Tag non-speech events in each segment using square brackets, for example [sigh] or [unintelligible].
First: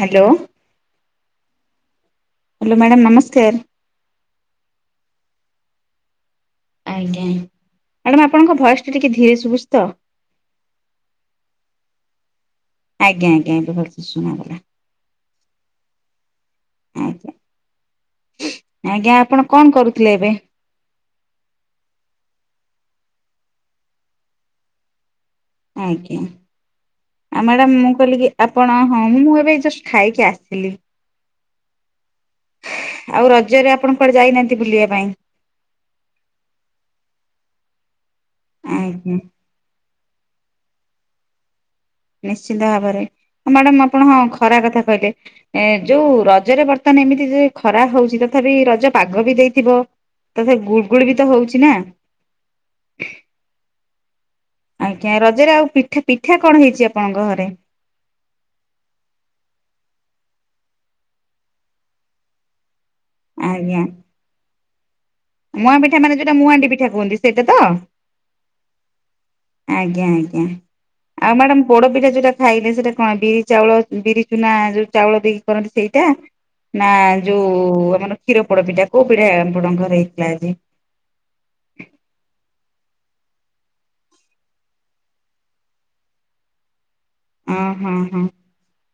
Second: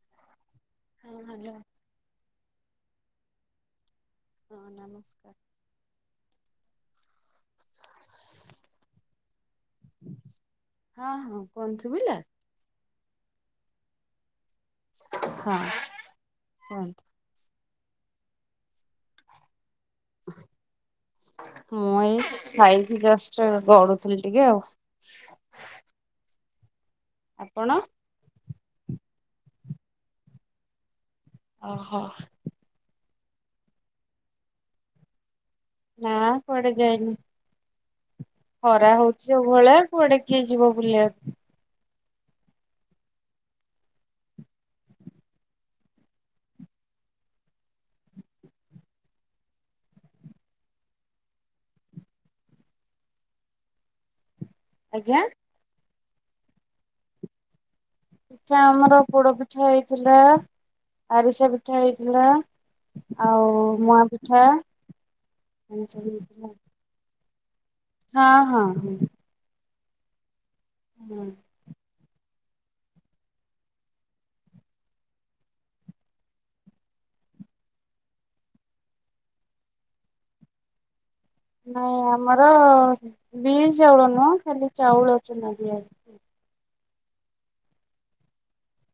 Hello. ହଁ hello. Hello madam ନମସ୍କାର। ହଁ ନମସ୍କାର। ମ୍ୟାଡ଼ାମ୍ ଆପଣଙ୍କ ଭୟସଟା ଟିକେ ଧୀରେ ଶୁଭୁଛି ତ। ହଁ-ହଁ, କୁହନ୍ ଶୁଭିଲା? ଆଜ୍ଞା ଆଜ୍ଞା, ଏବେ ଭଲସେ ଶୁଣାଗଲା। ହଁ, କୁହନ୍ତୁ। ଆଜ୍ଞା। ଆଜ୍ଞା, ଆପଣ କଣ କରୁଥିଲେ ଏବେ? ମୁଁ ଏଇ ଖାଇକି ଜଷ୍ଟ ଗଡୁଥିଲି ଟିକେ ଆଉ। ଆଜ୍ଞା, ଆଉ ଆପଣ? ମ୍ୟାଡ଼ାମ୍ ମୁଁ କହିଲିିକି ଆପଣ ହଁ, ମୁଁ ଏବେ ଜଷ୍ଟ୍ ଖାଇକି ଆସିଲି। ଓହୋଃ। ଆଉ ରଜରେ ଆପଣ କୁଆଡେ ଯାଇନାହାନ୍ତି ବୁଲିବା ପାଇଁ? ନା କୁଆଡେ ଯାଇନି, ଖରା ଆଜ୍ଞା ହଉଛି ଆଉ। ଭଲା କୁଆଡେ କିଏ ଯିବ ବୁଲିବାକୁ। ନିଶ୍ଚିନ୍ତ ଭାବରେ, ମ୍ୟାଡାମ୍ ଆପଣ ହଁ ଖରା କଥା କହିଲେ। ଏ ଯୋଉ ରଜରେ ବର୍ତ୍ତମାନ ଏମିତି ଯେ ଖରା ହଉଛି ତଥାପି ରଜ ପାଗ ବି ଦେଇଥିବ। ତ ସେ ଗୁଳୁଗୁଳି ବି ତ ହଉଛିି ନା। ଆଜ୍ଞା, ରଜରେ ଆଉ ପିଠା, ପିଠା କଣ ହେଇଛି ଆପଣଙ୍କ ଘରେ? ପିଠା ଆମର ପୋଡ ପିଠା ହେଇଥିଲା, ଆରିସା ପିଠା ହେଇଥିଲା। ଆଉ ଆଜ୍ଞା ମୁଆଁ ପିଠା। ମୁଆଁ ଏମିତି ପିଠା ସବୁ ମାନେ ଯୋଉଟା ହେଇଥିଲା। ମୁହାଣ୍ଡି ପିଠା କୁହନ୍ତି ସେଇଟା ତ? ହଁ ହଁ ହୁଁ। ଆଜ୍ଞା ଆଜ୍ଞା, ହଁ ଆଉ ମ୍ୟାଡ଼ାମ୍ ପୋଡ ପିଠା ଯୋଉଟା ଖାଇଲେ ସେଇଟା କଣ ବିରି ଚାଉଳ ବିରି ଚୁନା ଯୋଉ ଚାଉଳ ଦେଇକି କରନ୍ତି ସେଇଟା? ନା ଯୋଉ ଆମର କ୍ଷୀର ପୋଡ ପିଠା କୋଉ ପିଢା ଆପଣଙ୍କ ଘରେ ହେଇଥିଲା ଆଜି? ନାଇଁ ଆମର ବିରି ଚାଉଳ ନୁହଁ ଖାଲି ଚାଉଳ ଚୂନା ଦିଆ ହୁଁ-ହୁଁ-ହୁଁ,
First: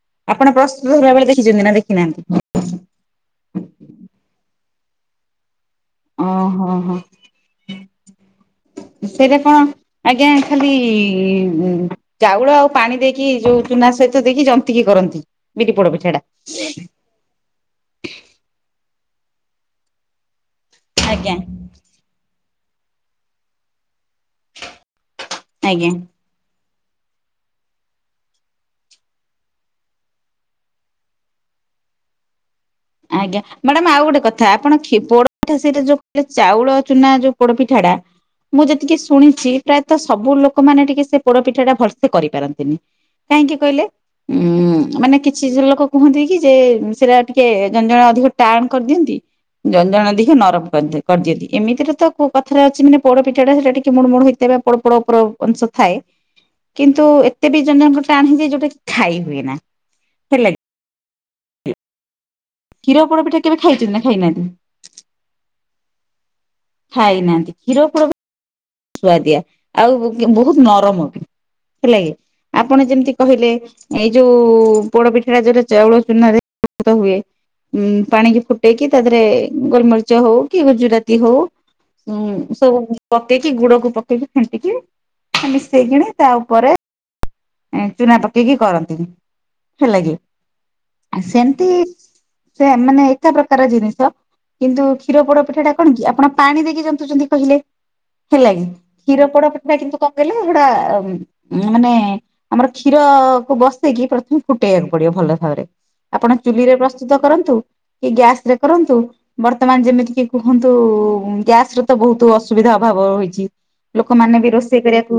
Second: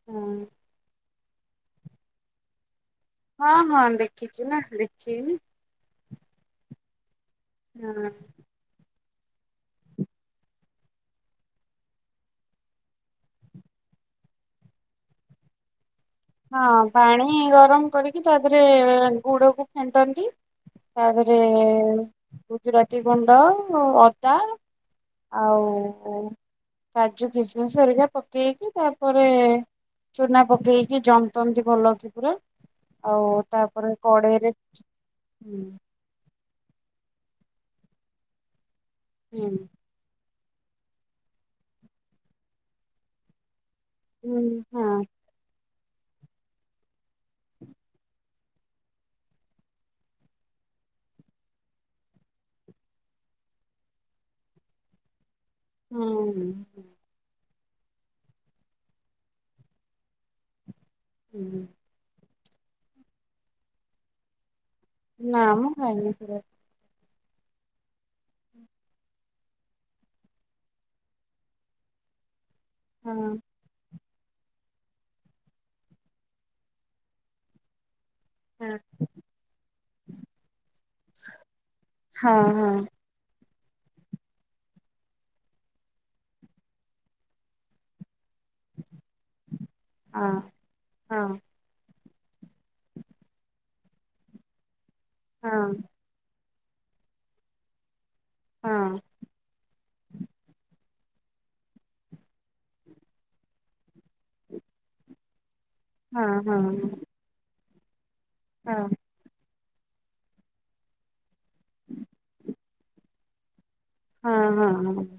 ହଁ ଆପଣ ପ୍ରସ୍ତୁତ ହେଲାବେଳେ ଦେଖିଛନ୍ତି ନା ଦେଖିନାହାନ୍ତି? ହଁ-ହଁ, ଦେଖିଚି ନା ଦେଖିବି। ହଁ-ହଁ-ହଁ। ହୁଁ। ସେଇଟା କଣ ଆଜ୍ଞା ଖାଲି-ଇ-ଇ-ଇ ଉଁ ଚାଉଳ ଆଉ ପାଣି ଦେଇକି ଯୋଉ ଚୁନା ସହିତ ଦେଇକି ଜନ୍ତିକି କରନ୍ତି ବିରି ପୋଡ ପିଠାଟା? ହଁ ପାଣି ଗରମ କରିକି ତା ଦେହରେ ଗୁଡକୁ ଫେଣ୍ଟନ୍ତି। ଆଜ୍ଞା ତାପରେ-ଏ-ଏ ଗୁଜୁରାତି ଗୁଣ୍ଡ ଅଦା ଆଉ ଆଜ୍ଞା। କାଜୁ କିସମିସ୍ ହେରିକା ପକେଇକି ତାପରେ ଚୁନା ପକେଇକି କି ଜନ୍ତନ୍ତି ଭଲ କି ପୁରା। ଆଉ ଆଜ୍ଞା, ମ୍ୟାଡାମ ତାପରେ ଆଉ ଗୋଟେ କଥା କଡେଇରେ ଆପଣ କ୍ଷୀ ପୋଡପିଠା ହୁଁ ସେଇଟା ଯୋଉ [unintelligible] ଚାଉଳ ଚୁନା ଯୋଉ ପୋଡପିଠାଟା, ମୁଁ ଯେତିକି ଶୁଣିଛି ହୁଁ ପ୍ରାୟ ତ ସବୁ ଲୋକମାନେ ଟିକେ ସେ ପୋଡ ପିଠାଟା ଭଲସେ କରିପାରନ୍ତିନି, କାହିଁକି କହିଲେ? ଉଁ-ଉଁ, ହଁ ମାନେ କିଛି ଲୋକ କୁହନ୍ତି କି ଯେ ସେଟା ଟିକେ ଜଣେ ଜଣେ ଅଧିକ ଟାଣ୍ କରିଦିଅନ୍ତି। ଜଣଜଣ ଏମିତି ହି ନରମ କରିଦି କରିଦିଅନ୍ତି ଏମିତିରେ ତ କଥାରେ ଅଛି ମାନେ ପୋଡପିଠାଟା ସେଇଟା ଟିକେ ମୁଡ୍ ମୁଡ୍ ହେଇଥିବ। ପୋଡ-ପୋଡ ଉପର ଅଂଶ ଥାଏ ହୁଁ କିନ୍ତୁ ଏ ତେବେ ଜଣ ଜଣଙ୍କର ଟାଣ ହେଇଯାଏ ଯୋଉଟା କି ଖାଇ ହୁଏ ନା, ହେଲା କି। ହୁଁ-ହୁଁ। କ୍ଷୀର ପୋଡ଼ ପିଠା କେବେ ଖାଇଛନ୍ତି ନା ଖାଇନାହାନ୍ତି? ନାମ ମ ଖାଇନି [unintelligible] ଖାଇନାହାନ୍ତି କ୍ଷୀର ଫିର ବି ସୁଆଦିଆ ଆଉ ବହୁତ ନରମ ବି ହେଲାକି ଆପଣ ଯେମିତି ହଁ କହିଲେ ଏଇ ଯୋଉ ପୋଡପିଠାଟା ଯୋଉଟା ଚାଉଳ ଚୂନରେ [inaudible] ହୁଏ ଉ ପାଣି କି ହଁ ଫୁଟେଇକି ତା ଦେହରେ ଗୋଲମରିଚ ହଉ କି ଗୁଜୁରାତି ହଉ ଉ ସବୁ ହଁ ଦେଇକି ଗୁଡକୁ ପକେଇକି ଫେଣ୍ଟିକି ମିଶେଇକିଣି ତା ଉପରେ ଚୁନା ପକେଇକି କରନ୍ତିନି ହେଲାଗି ହଁ ହଁ ସେମତି ସେ ମାନେ ଏକା ପ୍ରକାର ଜିନିଷ କିନ୍ତୁ କ୍ଷୀର ପୋଡ ପିଠା ଟା କଣ କି ଆପଣ ପାଣି ଦେଇକି ଜନ୍ତୁ କହିଲେ ହେଲା କିି ହଁ କ୍ଷୀର ପୋଡ ପିଠା ଟା କିନ୍ତୁ କଣ କହିଲେ ସେଗୁଡା ମାନେ ଆମର କ୍ଷୀର କୁ ବସେଇକି ପ୍ରଥମେ ଫୁଟେଇବାକୁ ପଡିବ ଭଲ ଭାବରେ। ହଁ ଆପଣ ହଁ ଚୁଲି ରେ ହଁ ପ୍ରସ୍ତୁତ କରନ୍ତୁ କି ଗ୍ୟାସ ରେ ହଁ କରନ୍ତୁ ବର୍ତ୍ତମାନ ଯେମିତି କିି କୁହନ୍ତୁ ଗ୍ୟାସ ର ତ ବହୁତ ଅସୁବିଧା ଅଭାବ ହୋଇଚି। ଲୋକମାନେ ବି ରୋଷେଇ କରିବାକୁ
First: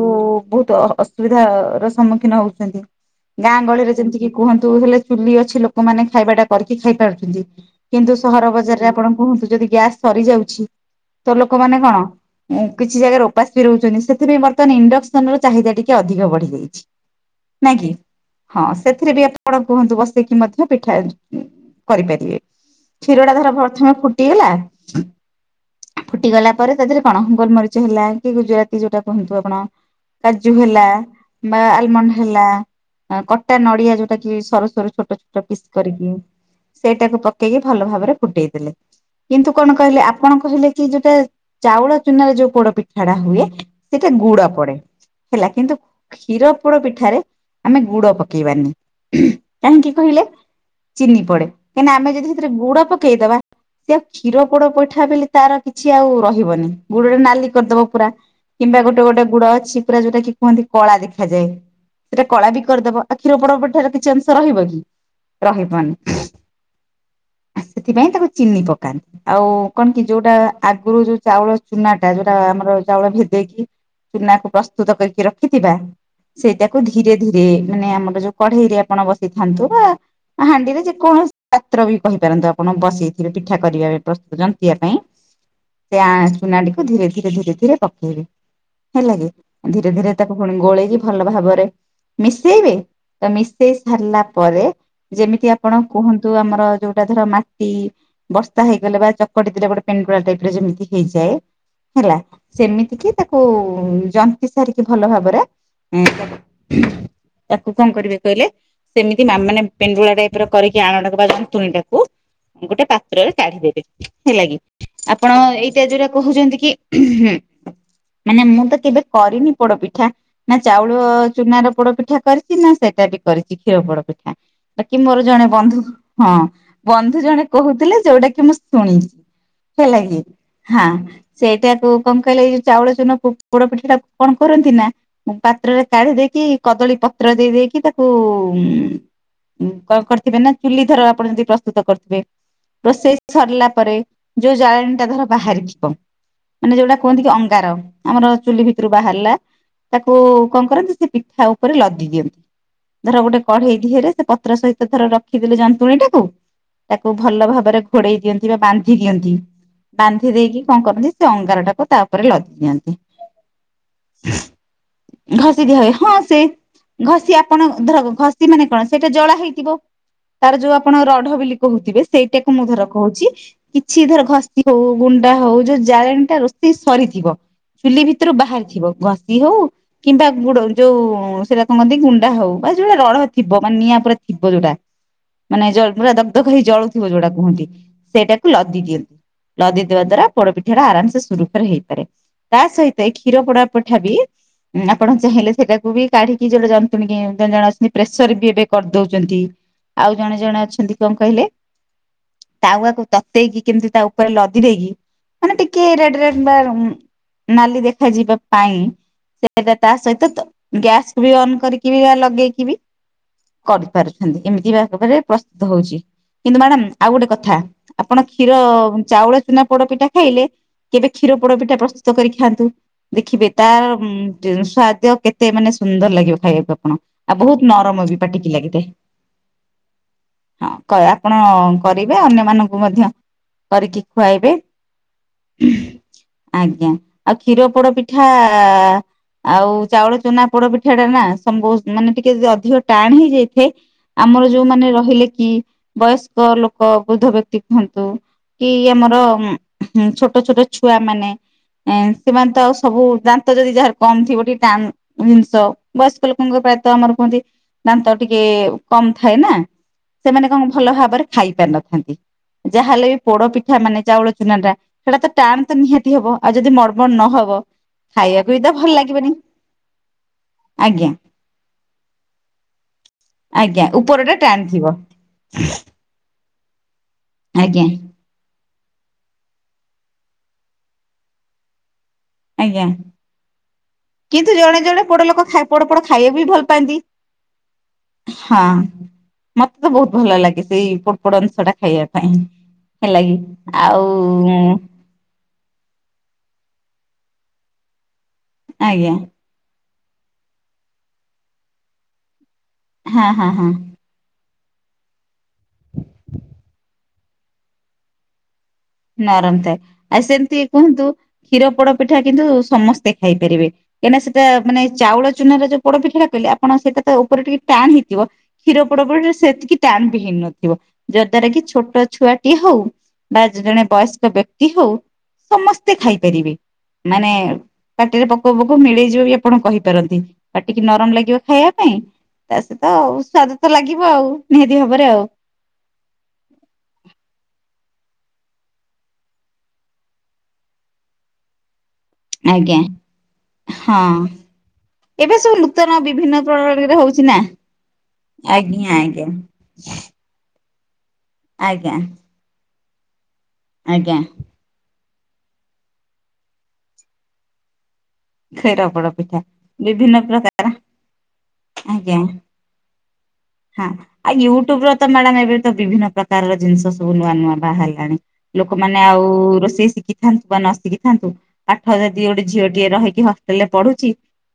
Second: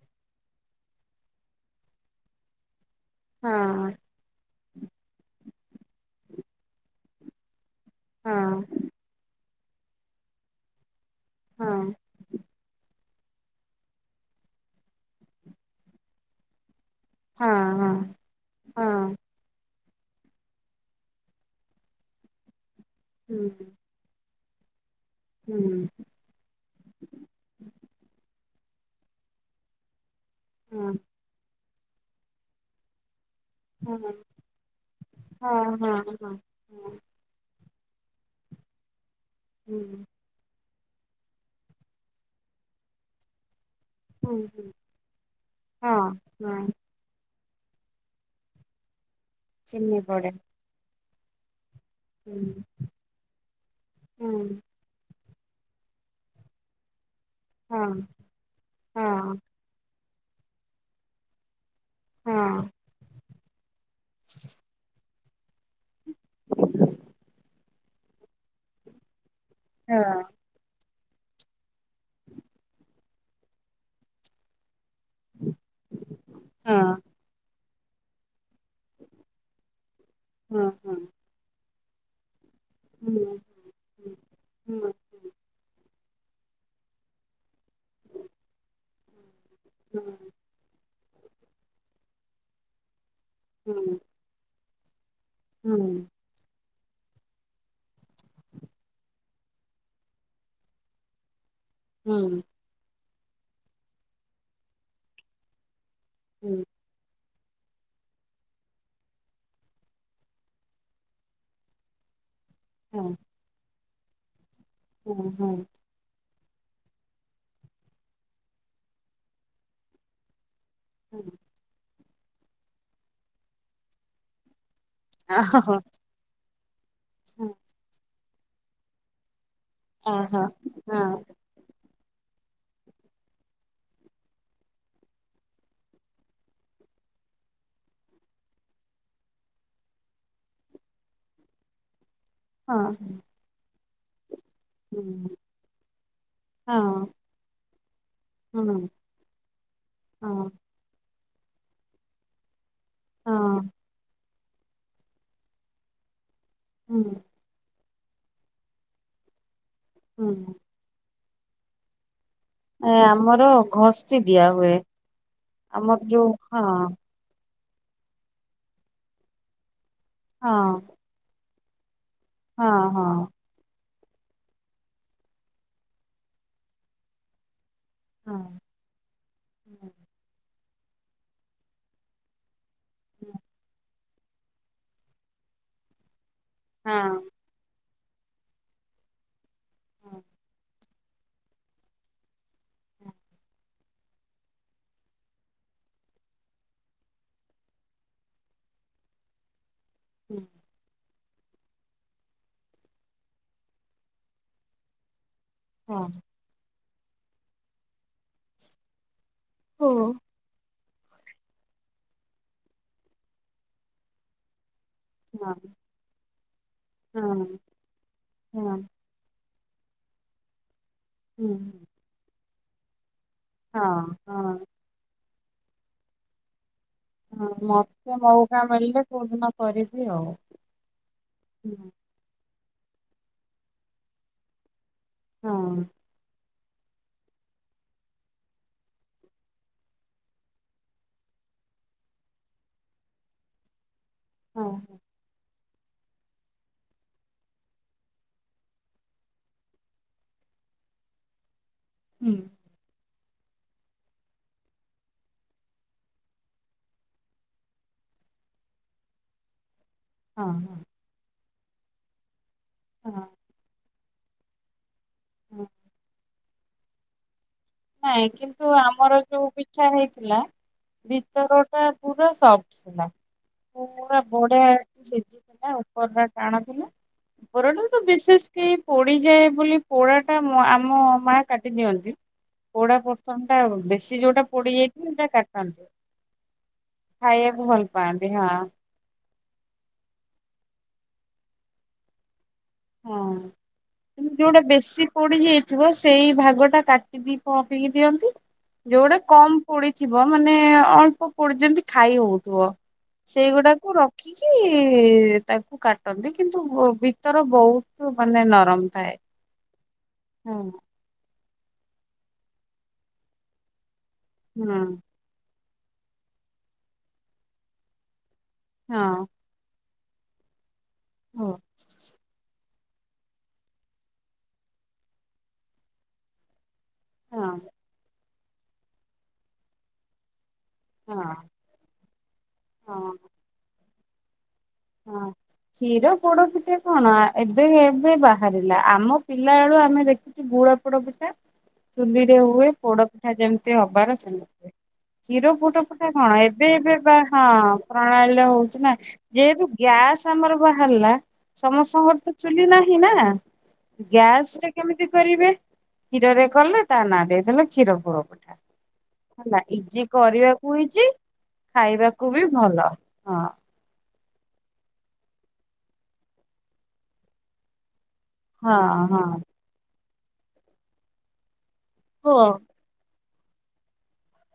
ବହୁତ ଅସୁବିଧା ର ସମ୍ମୁଖୀନ ହଉଚନ୍ତି। ଗାଁ ଗହଳିରେ ଯେମିତିକି କୁହନ୍ତୁ ହେଲେ ଚୁଲି ଅଛି ଲୋକମାନେ ଖାଇବାଟା କରିକି ଖାଇ ପାରୁଚନ୍ତି। କିନ୍ତୁ ସହର ବଜାରରେ ଆପଣ କୁହନ୍ତୁ ଯଦି ଗ୍ୟାସ୍ ସରିଯାଉଛି ତ ଲୋକମାନେ କଣ ଉଁ କିଛି ଜାଗାରେ ଉପାସ ବି ରହୁଚନ୍ତି ସେଥିପାଇଁ ବର୍ତମାନ ଇଣ୍ଡକ୍ସନ ର ଚାହିଦ ଟିକେ ଅଧିକ ବଢିଯାଇଚି। ନା କିି ହଁ ସେଥିରେ ବି [inaudible] ଆପଣ କୁହନ୍ତୁ ବସେଇକି ମଧ୍ୟ ପିଠା କରିପାରିବେ। କ୍ଷୀର ଟା ଧର ପ୍ରଥମେ ଫୁଟିଗଲା ହୁଁ। ଫୁଟିଗଲା ପରେ ତା ଦେହରେ କଣ ଗୋଲମରିଚ ହେଲା କି ଗୁଜୁରାତି ଯୋଉଟା କୁହନ୍ତୁ ଆପଣ କାଜୁ ହେଲା ବା ଆଲମଣ୍ଡ ହେଲା କଟା ନଡିଆ ଯୋଉଟା କି ସରୁ ସରୁ ଛୋଟ ଛୋଟ ପିସ୍ କରିକି ସେଇଟାକୁ ପ ପକେଇକି ଭଲ ଭାବରେ ଫୁଟେଇ ଦେଲେ କିନ୍ତୁ କଣ କହିଲେ ଆପଣ କହିଲେ କି ଯୋଉଟା ଚାଉଳ ଚୁନାରେ ଯୋଉ ପୋଡ ପିଠା ଟା ହୁଏ। ସେଇଟା ଗୁଡା ପଡେ ହେଲା କିନ୍ତୁ କ୍ଷୀର ପୋଡ ପିଠାରେ ଆମେ ଗୁଡ ପକେଇବାନି କାହିଁକି କହିଲ ଚିନି ପଡେ। କାହିଁକିନା ଆମେ ଯଦି ସେଥିରେ ଗୁଡ ପକେଇଦବା ସେ ଆଉ କ୍ଷୀର ପୋଡ ପିଠା ବୋଲି ତାର କିଛି ଆଉ ରହ ବନି ଗୁଡଟା ନାଲି କରିଦବ ପୁରା କିମ୍ବା ଗୋଟେ ଗୋଟେ ଗୁଡ ଅଛି ପୁରା ଯୋଉଟା କି କୁହନ୍ତି କଳା ଦେଖାଯାଏ ସେଟା କଳା ବି କରିଦବ ଆ କ୍ଷୀର ପଡ ପାର କିଛି ଅଂଶ ରହିବ କି। ରହିବନି। ସେଥିପାଇଁ ତାକୁ ଚିନି ପକାନ୍ତି ଆଉ କଣ କି ଯୋଉଟା ଆଗରୁ ଯୋଉ ଚାଉଳ ଚୁନା ଟା ଯୋଉଟା ଆମର ଚାଉଳ ଭେଦେଇକି ଚୁନାକୁ ପ୍ରସ୍ତୁତ କରି ରଖିଥିବା ସେଇଟାକୁ ଧୀରେ ଧୀରେ ମାନେ ଆମର ଯୋଉ କଢେଇରେ ପଣା ବସେଇଥାନ୍ତୁ ବା ହାଣ୍ଡିରେ ଯେକୌଣସି ପାତ୍ର ବି କହିପାରନ୍ତୁ ଆପଣ ବସେଇଥିବେ ପିଠା କରିବା ପ୍ରସ୍ତୁତ ଜନ୍ତିବା ପାଇଁ। ସେ ଆ ଚୁନାଟିକୁ ଧୀରେ ଧୀରେ ଧୀରେ ଧୀରେ ପକେଇବେ ହେଲା କି ଧୀରେ ଧୀରେ ତାକୁ ପୁଣି ଗୋଳେଇକି ଭଲ ଭାବରେ ମିଶେଇବେ ତ ମିଶେଇ ସାରିଲା ପରେ ଯେମିତି ଆପଣ କୁହ ତୁ ଆମର ଯୋଉଟା ଧର ମାଟି ବସ୍ତା ହେଇଗଲେ ବା ଚକଟି ଦେଲେ ଗୋଟେ ପେଣ୍ଡୁଳା ଟାଇପ ରେ ଯେମତି ଠିକ ହେଇଯାଏ ହେଲା। ସେମିତି କିି ତାକୁ ଜନ୍ତିି ସାରିକି ଭଲ ଭାବରେ ଉ [inaudible] ହୁଁ। ତାକୁ କଣ କରିବେ କହିଲେ ସେମିତି ମାମାନେ ପେଣ୍ଡୁଳା ଟାଇପ ର କରିକି ଆଣଟାକୁ ବା ଜନ୍ତୁଣି ଟାକୁ ଗୋଟେ ପାତ୍ରରେ ତାଢିଦେବେ ହେଲା କିି ଆପଣ ଏଇ ଯୋଉଟା କହୁଛନ୍ତି କି ମାନେ ମୁଁ ତ କେବେ କରିନି ପୋଡପିଠା। ନା ଚାଉଳ ଚୁନାର ପୋଡ ପିଠା କରିଚି ନା ସେଇଟା ବି କରିଚି କ୍ଷୀର ପୋଡପିଠା ବାକି ମୋର ଜଣେ ବନ୍ଧୁ ହଁ ବନ୍ଧୁ ଜଣେ କହୁଥିଲେ ଯୋଉଟା କି ମୁଁ ଶୁଣି ହେଲା କି ହାଁ। ସେଇଟାକୁ କଣ କହିଲେ ଏଇ ଚାଉଳ ଚୁନ ପୋଡ ପିଠାଟା କଣ କରନ୍ତି ନା ପାତ୍ରରେ କାଢି ଦେଇକି କଦଳୀ ପତ୍ର ଦେଇ ଦେଇକି ତାକୁ କଣ କରିଥିବେ ନା ଚୁଲି ଧର ଆପଣ ଯଦି ପ୍ରସ୍ତୁତ କରିଥିବେ। ରୋଷେଇ ସରିଲା ପରେ ଯୋଉ ଜାଳେଣୀ ଟା ଧର ବାହାରିଥିବ ମାନେ ଯୋଉଟା କୁହନ୍ତି କି ଅଙ୍ଗାର। ଆମର ଚୁଲି ଭିତରୁ ବାହାରିଲା। ତାକୁ କଣ କରନ୍ତି ସେ ପିଠା ଉପରେ ଲଦି ଦିଅନ୍ତି। ଧର ଗୋଟେ ହଁ କଢେଇ ଧିହରେ ସେ ପତ୍ର ସହିତ ଧର ରଖିଦେଲେ ଯନ୍ତୁଣୀ ଟାକୁ ହୁଁ ତାକୁ ଭଲ ଭାବରେ ଖୋଡେଇ ଦିଅନ୍ତି ବା ବାନ୍ଧି ଦିଅନ୍ତି। ବାନ୍ଧି ହୁଁ ଦେଇକି କଣ କରନ୍ତି ସେ ଅଙ୍ଗାରଟାକୁ ତା ଉପରେ ଲଦି ଦିଅନ୍ତି। ଏ ଆମର ଘସି ଦିଆ ହୁଏ। ଘଷି ଦିଆ ହୁଏ। ଆମର ହଁ ଯୋଉ ସେ ହଁ ଘଷିିଆ ଆପଣ ଧର ଘସିି ମାନେ କଣ ସେଇଟା ଜଳା ହେଇଥିବ ହଁ ତାର ଯୋଉ ଆପଣ ରଢ ବୋଲି କହୁଥିବେ। ସେଇଟାକୁ ମୁଁ ହଁ ଧର ହଁ କହୁଛି କିଛି ଧର ଘ ଜି ହୋଉ ଗୁଣ୍ଡା ହୋଉ ଯୋଉ ଜାଳେଣୀ ଟା ରୋଷେଇ ସରିଥିବ। ଚୁଲି ଭିତରୁ ହଁ। ବାହାରିଥିବ। ଘଷି ହଉ କିମ୍ବା ଗୁଡ ଯୋଉ ସେଟା କଣ କହନ୍ତି ଗୁଣ୍ଡା ହଉ। ବା ଯୋଉଟା ରଡ ଥିବ ମାନେ ନିଆଁ ପୁରା ଥିବ ଯୋଉଟା ମାନେ ଜ ପୁରା ଦକ ହେଇ ହଁ ଜଳୁଥିବ ହଁ ଯୋଉଟା କୁହନ୍ତି। ସେଇଟାକୁ ଲଦି ଦିଅନ୍ତି। ଲଦେଇଦବା ହଁ ଦ୍ଵାରା ପୋଡ ପିଠାଟ ଆରାମ୍ ସେ ସୁରୁଖୁରୁ ରେ ହେଇପାରେ। ତା ସହିତ କ୍ଷୀର ପୋଡା ପଠା ବି ଆପଣ ଚାହିଁଲେ ସେଟାକୁ ବି କାଢିକି ଗୋଟେ ଜନ୍ତୁଣୀ ଜଣେ ଅଛନ୍ତି। ପ୍ରେସର ବି ଏବେ କରିଦଉଛନ୍ତି। ଆଉ ହଁ। ଜଣେ ହଁ। ଜଣେ ଅଛନ୍ତି କଣ କହିଲେ ତାଉଆକୁ ତତେଇକି କେମିତି ତା ପୁରା ଲଦି ଦେଇକି ମାନେ ଟିକେ ହଁ ହଁ ରେଟ୍ ରେ କିମ୍ବା ନାଲି ଦେଖାଯିବା ପାଇଁ ସେଟା ତା ସହିତ ଗ୍ୟାସ୍ କୁ ବି ଅନ୍ କରିକି ବି ବା ଲଗେଇକି ବି କରିପାରୁଛନ୍ତି ଏମିତି ବା? ହଁ ପ୍ରସ୍ତୁତ ହଉଛି କିନ୍ତୁ ମ୍ୟାଡ଼ାମ୍ ଆଉ ଗୋଟେ କଥା ଆପଣ କ୍ଷୀର ଚାଉଳ ଚୁନା ପୋଡପିଠା ଖାଇଲେ କେବେ କ୍ଷୀର ହୁଁ ପୋଡପିଠା ପ୍ରସ୍ତୁତ କରି ଖାଆନ୍ତୁ। ଦେଖିବେ ତାର ହଁ ହଁ। ସ୍ଵାଦ କେତେ ମାନେ ସୁନ୍ଦର ଲାଗିବ ଖାଇବାକୁ ଆପଣ। ଆଉ ବହୁତ ନରମ ମତେ ବି ପାଟିକି ମଉକା ଲାଗିଥାଏ। ମିଳିଲେ କୋଉଦିନ କରିବି ଆଉ। ହଁ କ ଆପଣ କରିବେ? ଏ ଅନ୍ୟମାନଙ୍କୁ ମଧ୍ୟ କରିକି ଖୁଆଇବେ। ହଁ ଆଜ୍ଞା ଆଉ କ୍ଷୀର ପୋଡ ପିଠା। ଆଉ ଚାଉଳ ଚୁନା ପୋଡ ପିଠା ଟା ନାବ ମାନେ ଟିକେ ଯଦି ଅଧିକ ଟାଣ ହେଇଯାଇଥାଏ। ଆମର ହଁ ଯୋଉମାନେ ରହିଲେ କି ବୟସ୍କ ଲୋକ ବୃଦ୍ଧ ବ୍ୟକ୍ତି କୁହନ୍ତୁ। କି ଆମର ଛୋଟ ଛୋଟ ଛୁଆ ମାନେ ହୁଁ ସେମାନେ ତ ଆଉ ସବୁ ଦାନ୍ତ ଯଦି ଯାହାର କମ ଥିବ ଟିକେ ଟାଣ ଜିନିଷ ବୟସ୍କ ଲୋକଙ୍କ ପ୍ରାୟତଃ ଆମର କୁହନ୍ତି। ଦାନ୍ତ ଟିକେ କମ୍ ଥାଏ ନା। ସେମାନେ ହଁ କଣ ଭଲ ଭାବରେ ଖାଇ ପାରିନଥାନ୍ତି। ଯାହା ହେଲେ ହଁ ବି ପୋଡ ପିଠା ମାନେ ଚାଉଳ ଚୁନା ଟା ସେଟା ତ ହଁ। ଟାଣ ତ ନିହାତି ହବ ଆଉ ଯଦି ମରମଣ ନ ହବ? ନାଇଁ କିନ୍ତୁ ଆମର ଯୋଉ ପିଛା ହେଇଥିଲା ଆଜ୍ଞା ତରଟା ପୁରା ସଫ୍ଟ ଥିଲା। ଆଜ୍ଞା ଉପର ପୁରା ଟା ଟାଣ ବଢିଆ ଏ ଥିବ ସିଝିଥିଲା ଆଉ। ପରଟା ଟାଣ ଥିଲା। ଆଜ୍ଞା ପରଟା ତ ବିଶେଷ କେହି ପୋଡ଼ିଯାଏ ବୋଲି ପୋଡ଼ାଟା ଆମ ମା କାଟିଦିଅନ୍ତି। ଆଜ୍ଞା ପୋଡା ପୋସନ ଟା ବେଶୀ ଯୋଉଟା କିନ୍ତୁ ପୋଡି ଜଣେ ଯାଇଛି ଜଣେ ପୋଡ ସେଟା ଲୋକ ପୋଡ କାଟନ୍ତୁ। ପୋଡ ଖାଇବାକୁ ବି ଭଲ ପାଆନ୍ତି। ଖାଇବାକୁ ଭଲ ପାଆନ୍ତି ହଁ। ମତେ ତ ବହୁତ ଭଲ ଲାଗେ ସେଇ ପୋଡ଼ ପୋଡ ଅଂଶ ଟା ଖାଇବା ପାଇଁ। ହଁ। ହେଲା କିି ଆଉ ପୋଡ଼ି ଯାଇଥିବ ସେଇ ଭାଗ ଟା କାଟିଦି ପହପିକି ଦିଅନ୍ତି ଆଜ୍ଞା ଯୋଉଟା କମ୍ ପୋଡିଥିବ ମାନେ ଅଳ୍ପ ପୋଡି ଯେମିତି ଖାଇ ହଉଥିବ। ହଁ ହଁ ହଁ। ସେଇଗୁଡାକୁ ର କି କି ତାକୁ କାଟନ୍ତି। କିନ୍ତୁ ଭିତର ବହୁତ ମାନେ ନରମ। ଥାଏ। ନରମ ଥାଏ ଆଉ ସେମିତି ହୁଁ। କୁହନ୍ତୁ। କ୍ଷୀର ପୋଡ ପିଠା କିନ୍ତୁ ସମସ୍ତେ ଖାଇ ପାରିବେ କାହିଁକିନା ସେଇଟା ମାନେ ହଁ ଚାଉଳ ଚୁନାରେ ଯୋଉ ପୋଡ ପିଠା କହିଲେ ଆପଣ ସେଇଟା ଉପରେ ଟିକେ ଟାଣ ହେଇଥିବ କ୍ଷୀର ପୋଡ ହଁ ପିଠା ସେଟିକେ ଟାଣବି ହେଇ ନଥିବ ହଁ ଯଦ୍ଵାରା କି ଛୋଟ ଛୁଆଟି ହଉ ଯେ ଜଣେ ବୟସ୍କ ବ୍ୟକ୍ତି ହଉ ସମସ୍ତେ ଖାଇପାରିବେ ମାନେ ହଁ ପାଟିରେ ପକ୍ କୋବକୁ ମିଳିଯିବ ବି ଆପଣ କହିପାରନ୍ତି। ପାଟି କି ନରମ ହଁ ଲାଗିବ ଖାଇବା ପାଇଁ ତା ସହିତ ହଁ। ସ୍ଵାଦ ତ ଲାଗିବ ଆଉ ନିହାତି ଭାବରେ ଆଉ। ହଁ। କ୍ଷୀର ପୋଡ ପିଠା କଣ ଏବେ ଏବେ ବାହାରିଲା ଆମ ପିଲା ବେଳୁ ଆମେ ଦେଖ୍ ଗୁଳା ପୋଡ ପିଠା ଚୁଲିରେ ହୁଏ ଆଜ୍ଞା ପୋଡପିଠା ଯେମିତି ହଁ। ହବାର ସେମିତି ହୁଏ। ଏବେ କ୍ଷୀର ସବୁ ନୂତନ ପୋଡ଼ପିଠା ବିଭିନ୍ନ କଣ ଏବେ ପ୍ରଣାଳୀରେ ଏବେ ବା ହଉଛି ନା ହଁ ପ୍ରଣାଳୀରେ ହଉଛି ନା ଆଜ୍ଞା ଆଜ୍ଞା। ଯେହେତୁ ଗ୍ୟା ଗ୍ୟାସ୍ ଆମର ବାହାରିଲା ଆଜ୍ଞା ସମସ୍ତଙ୍କର ତ ଚୁଲି ନାହିଁ ନା ଆଜ୍ଞା ଗ୍ୟାସରେ କେମିତି କରିବେ କ୍ଷୀରରେ କଲେ ତା ନାଁ ଦେଇଦେଲେ କ୍ଷୀର ପୋଡ ପିଟ୍ ଖିର ପୋଡ ପିଠା ବିଭିନ୍ନ ପ୍ରକାର ହୁଇଛି ଆଜ୍ଞା। ଖାଇବାକୁ ବି ଭଲ ହଁ। ହଁ ଆଉ ୟୁଟ୍ୟୁବ୍ରେ ତ ମ୍ୟାଡାମ ଏବେ ତ ବିଭିନ୍ନ ପ୍ରକାରର ଜିନିଷ ସବୁ ନୂଆ ନୂଆ ବାହାରିଲାଣି। ଲୋକମାନେ ହଁ ହଁ ଆଉ ରୋଷେଇ ଶିଖିଥାନ୍ତୁ ବା ନ ଶିଖିଥାନ୍ତୁ ପାଠ ଯଦି ଗୋଟେ ପୁଅ ଝିଅ ଟିଏ ରହିକି ନା ହେଲେ ପଢୁଛି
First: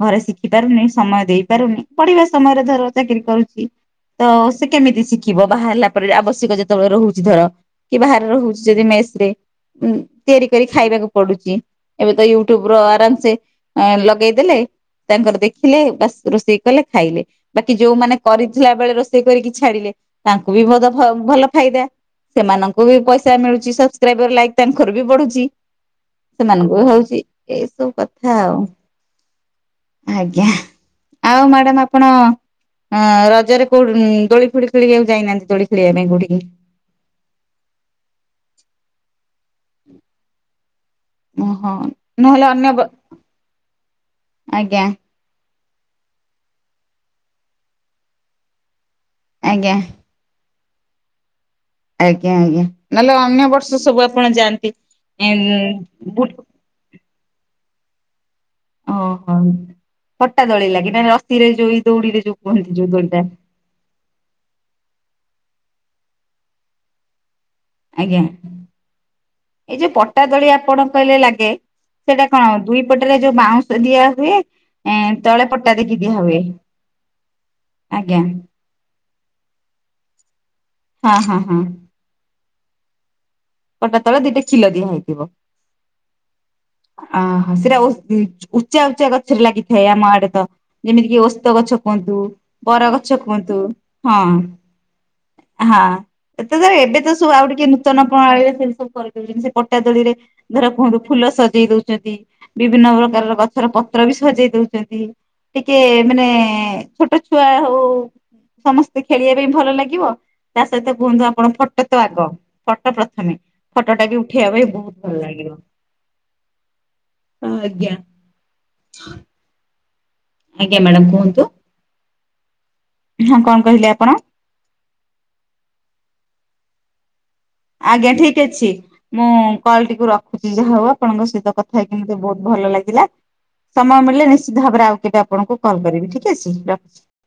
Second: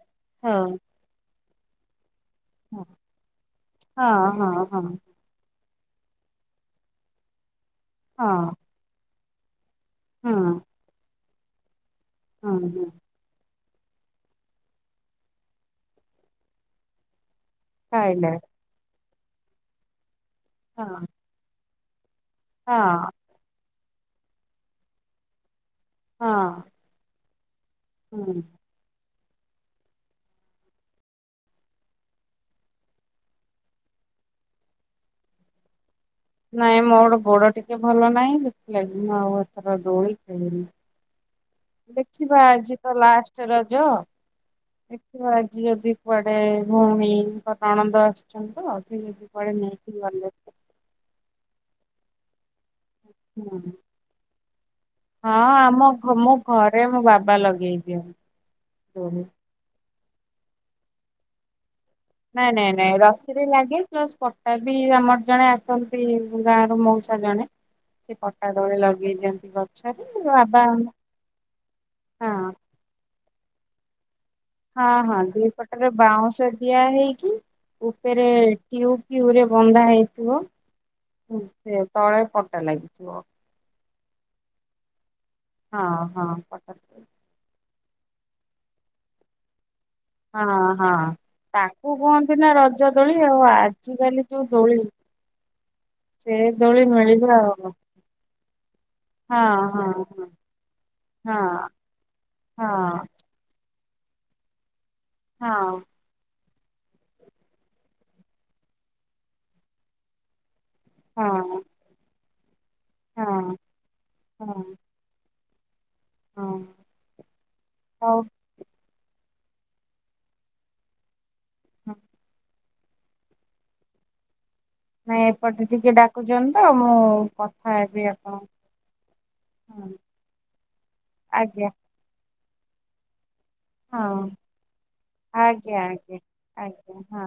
ଘରେ ହଁ ଶିଖିପାରୁନି ସମୟ ଦେଇପାରୁନି ପଢିବା ସମୟରେ ଧର ଚାକିରି କରୁଛି ହଁ ତ ହଁ ସେ ହଁ କେମିତି ଶିଖ୍ କିବ ବାହାହେଲା ପରେ ଆବଶ୍ୟକ ଯେତେବେଳେ ରହୁଛି ଧର କି ବାହାରେ ହଁ ରହୁଛି ଯଦି ମେସରେ ଉଁ ହୁଁ ତିଆରି କରି ଖାଇବାକୁ ପଡୁଛି ଏବେତ ହୁଁ ୟୁଟ୍ୟୁବ୍ ର ହୁଁ ଆରାମସେ ଅ ଲଗେଇଦେଲେ ତାଙ୍କର ଦେଖିଲେ ବାସ ରୋଷେଇ କଲେ ଖାଇଲେ ବାକି ଯୋଉମାନେ ଖାଇଲେ କରି ବଳେ ରୋଷେଇ କରିକି ଛାଡିଲେ ତାଙ୍କୁ ବି ମଜା ହଁ ଭଲ ଫାଇଦା ସେମାନଙ୍କୁ ବି ହଁ ପଇସା ମିଳଛି ସବସ୍କ୍ରାଇବର ଲାଇକ୍ ତାଙ୍କର ବି ବଢୁଛି ହଁ ସେମାନଙ୍କୁ ବି ହଉଛି ଏ ସବୁ। କଥା ହୁଁ ଆଉ ଆଜ୍ଞା ଆଉ ମ୍ୟାଡାମ୍ ଆପଣ? ହଁ ରଜରେ କୋଉଠ ଦୋଳି ଫୋଳି ଖେଳି ଆକୁ ଯାଇନାହାନ୍ତି ଦୋଳି ଖେଳିବା ପାଇଁ କୋଉଠିକି? ନାଇଁ ମୋର ଗୋଡ଼ ଟିକେ ଭଲ ନାହିଁ ସେଥି ଲାଗି ଆଉ ଏଥର ଦୋଳି ଖେଳିିନି। ଓହୋ ଦେଖିବା ନହେଲେ ଅନ୍ୟ ଆଜି ତ ଲାଷ୍ଟ୍ ରଜ ଆଜ୍ଞା ଆଜି ଯଦି କୁଆଡେ ଭଉଣୀଙ୍କ ନଣନ୍ଦ ଆସିଛନ୍ତି ତ ସେ ଯଦି କୁଆଡେ ଆଜ୍ଞା ନେଇକି ଗଲେ ଆଜ୍ଞା ଆଜ୍ଞା ନହେଲେ ଅନ୍ୟ ହୁଁ। ବର୍ଷ ସବୁ ଆପଣ ଯାଆନ୍ତି ଉଁ ଉଁ ବୁଟ୍ ଆରେ ମୋ ବାବା ଲଗେଇ ଦିଅନ ଓହୋ ପଟା ଦୋଳି ଲାଗେ ନା ରସିରେ ଯୋଇ ନାଇଁ ନାଇଁ ନାଇଁ ରଶୀରେ ଲାଗେ ପ୍ଲସ୍ ପଟା ବି ଆମର ଜଣେ ଆସନ୍ତି ଗାଁରୁ ମଉସା ଜଣେ ସେ ଆଜ୍ଞା ପଟା ଦୋଳି ଲଗେଇ ଦିଅନ୍ତି ଏଇ ଯୋଉ ଗଛରେ ପଟା ଦୋଳି ବାବା ଆପଣ କହିଲେ ଲାଗେ ସେଇଟା ହଁ କଣ ଦୁଇ ପଟରେ ଯଉ ବାଉଁଶ ଦିଆ ହୁଏ? ହଁ ଏଁ ହଁ ତଳେ ଦୁଇ ପଟା ପଟରେ ଦେଇକି ଦିଆ ହୁଏ। ବାଉଁଶ ଦିଆ ହେଇ କି ଆଜ୍ଞା ଉପରେ ଟୁବ୍ ଫୁ୍ଉ ରେ ବନ୍ଧା ହେଇଥିବ। ହଁ ହଁ ହଁ। ସେ ତଳେ ପଟା ଲାଗିଥିବ। ପଟା ତଳେ ଦିଟା କ୍ଷିଲ ଦିଆ ହେଇଥିବ ହଁ ହଁ ପଟା ଆଉ ସେଟା ବହୁତ ସ୍ପିଡି ଉଚା ଉଚା ଗଛରେ ଲାଗିଥାଏ ଆମ ଆଡ୍ ତ ହଁ ହଁ। ଯେମିତି ଓସ୍ତ ଗଛ ତାକୁ କୁହନ୍ତୁ କୁହନ୍ତି ନା ରଜ ବର ଦୋଳି ଗଛ ଆଉ କୁହନ୍ତୁ ଆଜିକାଲି ହଁ ଯୋଉ ଦୋଳି ହଁ ସେ ଏତେ ଯାଏ ଦୋଳି ଏବେ ତ ମିଳିବ ସବୁ ଆଉ ଟିକେ ନୂତନ ଣାଳିରେ ସେ ସବୁ କରିଦଉଛନ୍ତି ସେ ଆଉ ପଟା ଦୋଳିରେ ହଁ ଧର କୁହନ୍ତୁ ଫୁଲ ହଁ ସଜେଇ ଦଉଛନ୍ତି। ହଁ ବିଭିନ୍ନ ପ୍ରକାରର ଗଛର ପତ୍ର ବି ସଜେଇ ଦଉଛନ୍ତି ହଁ ହଁ ଟିକିଏ ମାନେ ଛୋଟ ଛୁଆ ହଉ ସମସ୍ତେ ଖେଳିବା ପାଇଁ ଭଲ ଲାଗିବ ତା ସହିତ କୁହନ୍ତୁ ଆପଣ ହଁ ଫଟୋ ତ ଆଗ ଫଟ ହଁ ପ୍ରଥମେ ହଁ। ଫଟୋଟା ବି ହଁ ଉଠେଇବା ପାଇଁ ବହୁତ୍ ଭଲ ଲାଗିବ। ହଁ ହଁ ଆଜ୍ଞା ହଉ ଆଜ୍ଞା ମ୍ୟାଡ଼ାମ କୁହନ୍ତୁ ହଁ ହଁ କଣ କହିଲେ ଆପଣ ନାଇଁ ଏପଟେ ଟିକେ ଡାକୁଛନ୍ତି ତ ମୁଁ ହେବି ଆଜ୍ଞା ଠିକ ଆପଣଙ୍କୁ ଅଛି ମୁଁ କଲ ହଁ ଟିକୁ ରଖୁଛି ଯାହା ହଉ ଆପଣଙ୍କ ସହିତ ଆଜ୍ଞା କଥା ହେ ଏମତି ବହୁତ ଭଲ ଲାଗିଲା ସମୟ ହଁ ମିଳିଲେ ନିଶ୍ଚିତ ଭାବରେ ଆଉ କେବେ ଆପଣଙ୍କୁ ଆଜ୍ଞା କଲ୍ କରିବି ଆଜ୍ଞା ଠିକ ଅଛି ଆଜ୍ଞା ରଖୁଛି ହଁ।